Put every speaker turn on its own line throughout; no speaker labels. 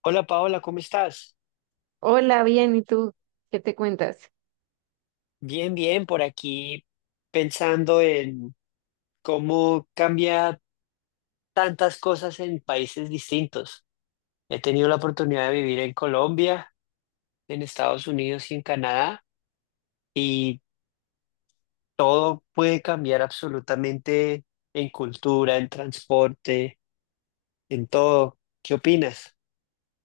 Hola Paola, ¿cómo estás?
Hola, bien, ¿y tú qué te cuentas?
Bien, bien, por aquí pensando en cómo cambia tantas cosas en países distintos. He tenido la oportunidad de vivir en Colombia, en Estados Unidos y en Canadá, y todo puede cambiar absolutamente en cultura, en transporte, en todo. ¿Qué opinas?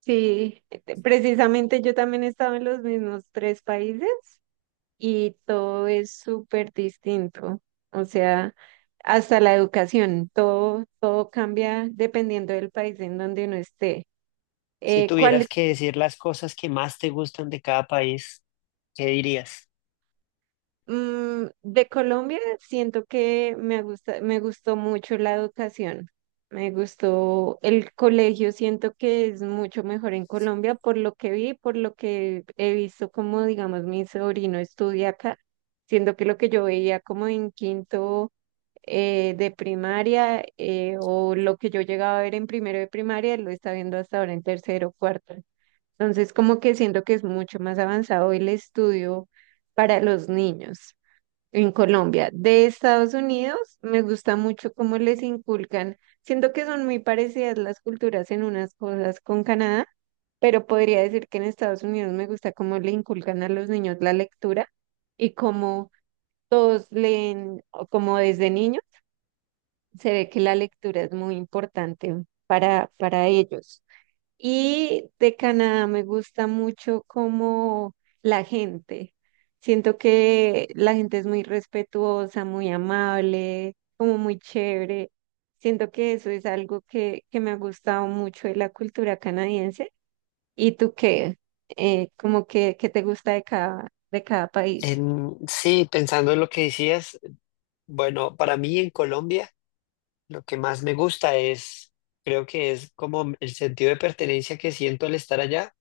Sí, precisamente yo también he estado en los mismos tres países y todo es súper distinto. O sea, hasta la educación, todo cambia dependiendo del país en donde uno esté.
Si
Eh, ¿cuál,
tuvieras que decir las cosas que más te gustan de cada país, ¿qué dirías?
Mm, de Colombia siento que me gustó mucho la educación. Me gustó el colegio, siento que es mucho mejor en Colombia por lo que vi, por lo que he visto, como, digamos, mi sobrino estudia acá. Siento que lo que yo veía como en quinto de primaria, o lo que yo llegaba a ver en primero de primaria, lo está viendo hasta ahora en tercero, cuarto. Entonces, como que siento que es mucho más avanzado el estudio para los niños en Colombia. De Estados Unidos, me gusta mucho cómo les inculcan. Siento que son muy parecidas las culturas en unas cosas con Canadá, pero podría decir que en Estados Unidos me gusta cómo le inculcan a los niños la lectura y cómo todos leen, o como desde niños, se ve que la lectura es muy importante para ellos. Y de Canadá me gusta mucho como la gente. Siento que la gente es muy respetuosa, muy amable, como muy chévere. Siento que eso es algo que me ha gustado mucho de la cultura canadiense. ¿Y tú qué? ¿Qué te gusta de cada país?
Sí, pensando en lo que decías. Bueno, para mí en Colombia lo que más me gusta es, creo que es como el sentido de pertenencia que siento al estar allá.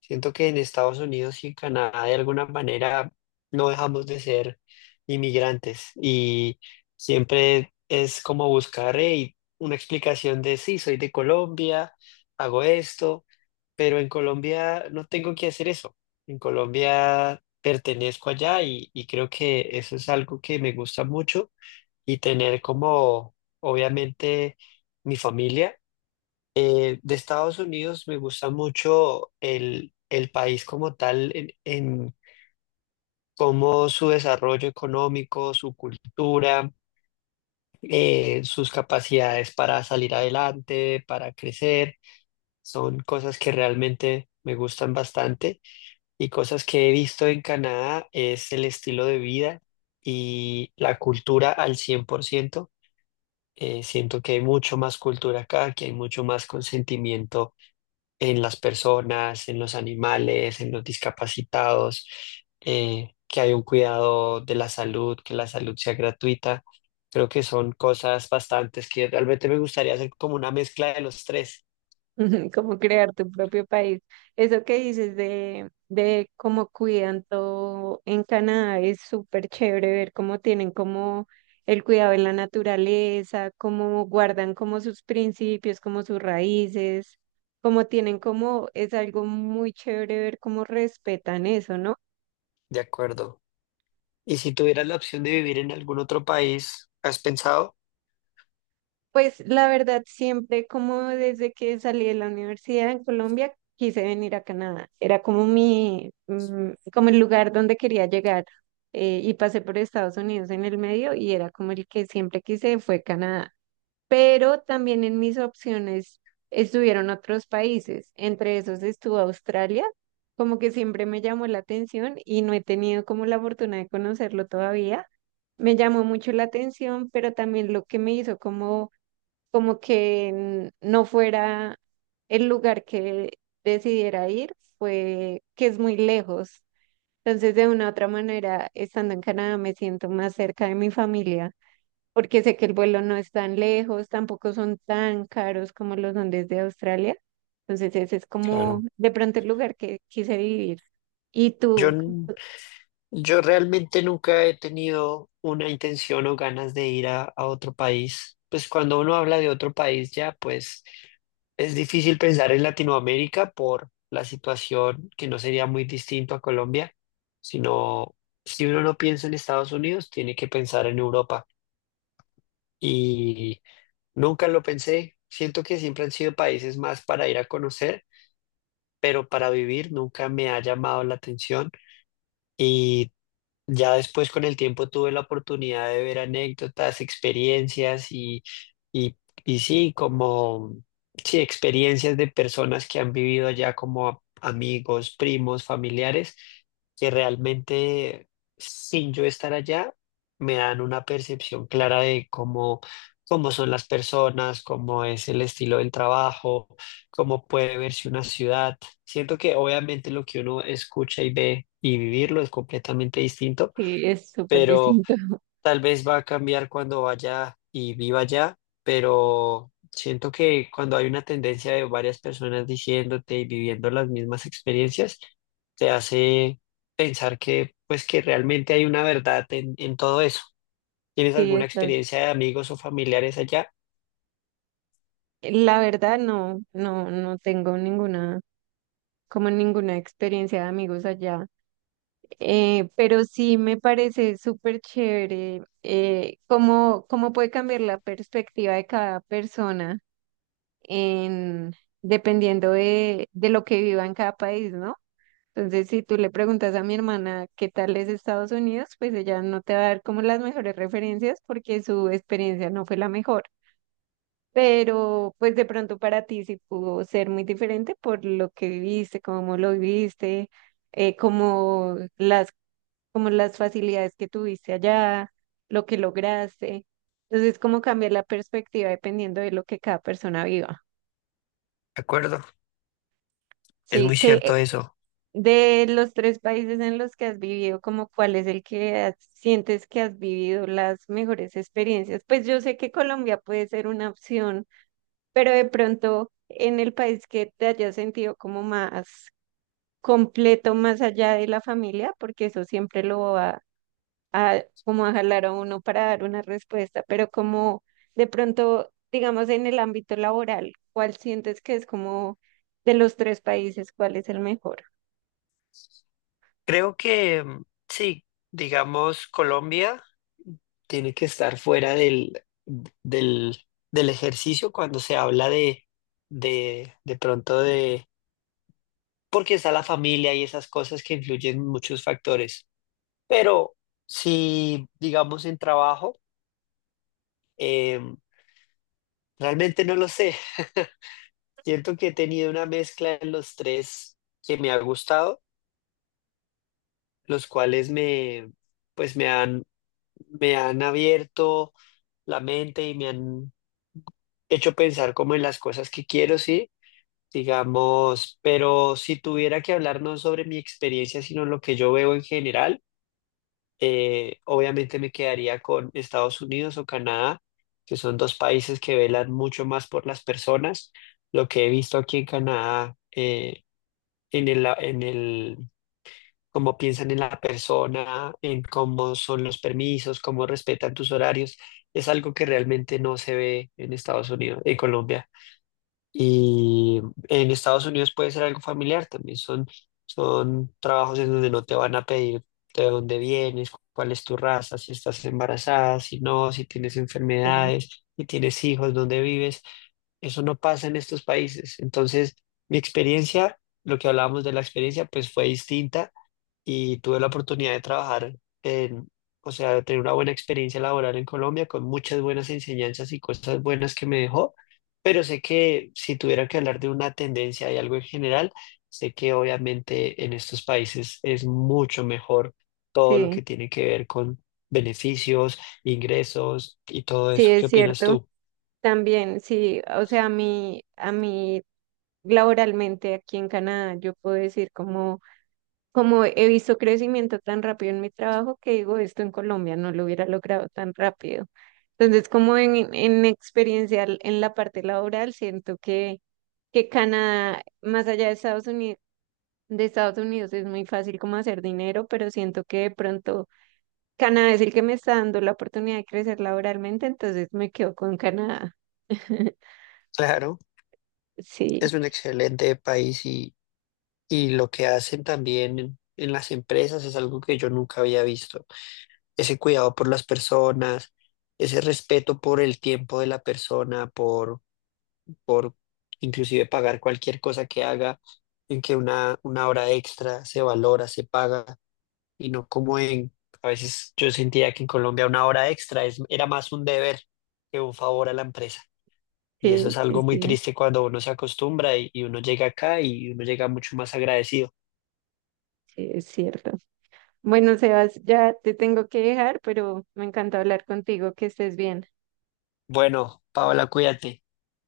Siento que en Estados Unidos y en Canadá de alguna manera no dejamos de ser inmigrantes y siempre es como buscar una explicación de sí, soy de Colombia, hago esto, pero en Colombia no tengo que hacer eso. En Colombia pertenezco allá y creo que eso es algo que me gusta mucho y tener como, obviamente, mi familia. De Estados Unidos me gusta mucho el país como tal, en cómo su desarrollo económico, su cultura, sus capacidades para salir adelante, para crecer, son cosas que realmente me gustan bastante y cosas que he visto en Canadá es el estilo de vida. Y la cultura al cien por ciento, siento que hay mucho más cultura acá, que hay mucho más consentimiento en las personas, en los animales, en los discapacitados, que hay un cuidado de la salud, que la salud sea gratuita. Creo que son cosas bastantes que realmente me gustaría hacer como una mezcla de los tres,
Ujú. Como crear tu propio país. Eso que dices de cómo cuidan todo en Canadá es súper chévere, ver cómo tienen como el cuidado de la naturaleza, cómo guardan como sus principios, como sus raíces, cómo tienen como, es algo muy chévere ver cómo respetan eso, ¿no?
¿de acuerdo? Y si tuvieras la opción de vivir en algún otro país, ¿has pensado?
Pues la verdad, siempre, como desde que salí de la universidad en Colombia, quise venir a Canadá. Era como mi, como el lugar donde quería llegar. Y pasé por Estados Unidos en el medio y era como el que siempre quise, fue Canadá. Pero también en mis opciones estuvieron otros países. Entre esos estuvo Australia, como que siempre me llamó la atención y no he tenido como la fortuna de conocerlo todavía. Me llamó mucho la atención, pero también lo que me hizo como no fuera el lugar que decidiera ir, fue que es muy lejos. Entonces, de una u otra manera, estando en Canadá, me siento más cerca de mi familia, porque sé que el vuelo no es tan lejos, tampoco son tan caros como los son desde Australia. Entonces, ese es como
Claro.
de pronto el lugar que quise vivir. Y
Yo
tú,
Yo realmente nunca he tenido una intención o ganas de ir a otro país. Pues cuando uno habla de otro país ya, pues es difícil pensar en Latinoamérica por la situación que no sería muy distinto a Colombia, sino si uno no piensa en Estados Unidos, tiene que pensar en Europa. Y nunca lo pensé. Siento que siempre han sido países más para ir a conocer, pero para vivir nunca me ha llamado la atención. Y ya después con el tiempo tuve la oportunidad de ver anécdotas, experiencias y, y, y sí, como sí, experiencias de personas que han vivido allá como amigos, primos, familiares, que realmente sin yo estar allá me dan una percepción clara de cómo, cómo son las personas, cómo es el estilo del trabajo, cómo puede verse una ciudad. Siento que obviamente lo que uno escucha y ve y vivirlo es completamente distinto,
que es súper
pero
distinto.
tal vez va a cambiar cuando vaya y viva allá, pero siento que cuando hay una tendencia de varias personas diciéndote y viviendo las mismas experiencias, te hace pensar que pues que realmente hay una verdad en todo eso. ¿Tienes
Sí,
alguna
estás.
experiencia de amigos o familiares allá?
La verdad, no tengo ninguna, como ninguna experiencia de amigos allá. Pero sí me parece súper chévere, cómo puede cambiar la perspectiva de cada persona en, dependiendo de lo que viva en cada país, ¿no? Entonces, si tú le preguntas a mi hermana qué tal es Estados Unidos, pues ella no te va a dar como las mejores referencias porque su experiencia no fue la mejor. Pero pues de pronto para ti sí pudo ser muy diferente por lo que viviste, cómo lo viviste, eh, como las como las facilidades que tuviste allá, lo que lograste. Entonces, como cambiar la perspectiva dependiendo de lo que cada persona viva.
De acuerdo, es muy
Sí, que
cierto eso.
de los tres países en los que has vivido, como cuál es el que sientes que has vivido las mejores experiencias. Pues yo sé que Colombia puede ser una opción, pero de pronto en el país que te hayas sentido como más completo, más allá de la familia, porque eso siempre lo va a como a jalar a uno para dar una respuesta, pero como de pronto, digamos, en el ámbito laboral, ¿cuál sientes que es como de los tres países, cuál es el mejor?
Creo que sí, digamos Colombia tiene que estar fuera del, del ejercicio cuando se habla de pronto, porque está la familia y esas cosas que influyen muchos factores. Pero si, digamos, en trabajo, eh, realmente no lo sé. Siento que he tenido una mezcla en los tres que me ha gustado, los cuales me, pues me han abierto la mente y me han hecho pensar como en las cosas que quiero, sí, digamos, pero si tuviera que hablar no sobre mi experiencia, sino lo que yo veo en general, obviamente me quedaría con Estados Unidos o Canadá, que son dos países que velan mucho más por las personas. Lo que he visto aquí en Canadá, en el cómo piensan en la persona, en cómo son los permisos, cómo respetan tus horarios, es algo que realmente no se ve en Estados Unidos, en Colombia. Y en Estados Unidos puede ser algo familiar también. Son trabajos en donde no te van a pedir de dónde vienes, cuál es tu raza, si estás embarazada, si no, si tienes
Sí,
enfermedades, si tienes hijos, dónde vives. Eso no pasa en estos países. Entonces, mi experiencia, lo que hablábamos de la experiencia, pues fue distinta y tuve la oportunidad de trabajar en, o sea, de tener una buena experiencia laboral en Colombia con muchas buenas enseñanzas y cosas buenas que me dejó, pero sé que si tuviera que hablar de una tendencia y algo en general, sé que obviamente en estos países es mucho mejor todo lo que
sí,
tiene que ver con beneficios, ingresos y todo
sí,
eso. ¿Qué
es
opinas
cierto.
tú?
También, sí, o sea, a mí laboralmente aquí en Canadá, yo puedo decir como... como he visto crecimiento tan rápido en mi trabajo que digo, esto en Colombia no lo hubiera logrado tan rápido. Entonces, como en experiencia en la parte laboral, que Canadá, más allá de Estados Unidos es muy fácil como hacer dinero, pero siento que de pronto Canadá es el que me está dando la oportunidad de crecer laboralmente, entonces me quedo con Canadá.
Claro, es
Sí,
un excelente país y lo que hacen también en las empresas es algo que yo nunca había visto. Ese cuidado por las personas, ese respeto por el tiempo de la persona, por inclusive pagar cualquier cosa que haga, en que una hora extra se valora, se paga, y no como en, a veces yo sentía que en Colombia una hora extra es, era más un deber que un favor a la empresa. Y eso es
sí, sí,
algo muy
sí,
triste cuando uno se acostumbra y uno llega acá y uno llega mucho más agradecido.
sí, es cierto. Bueno, Sebas, ya te tengo que dejar, pero me encanta hablar contigo, que estés bien.
Bueno, Paola, cuídate.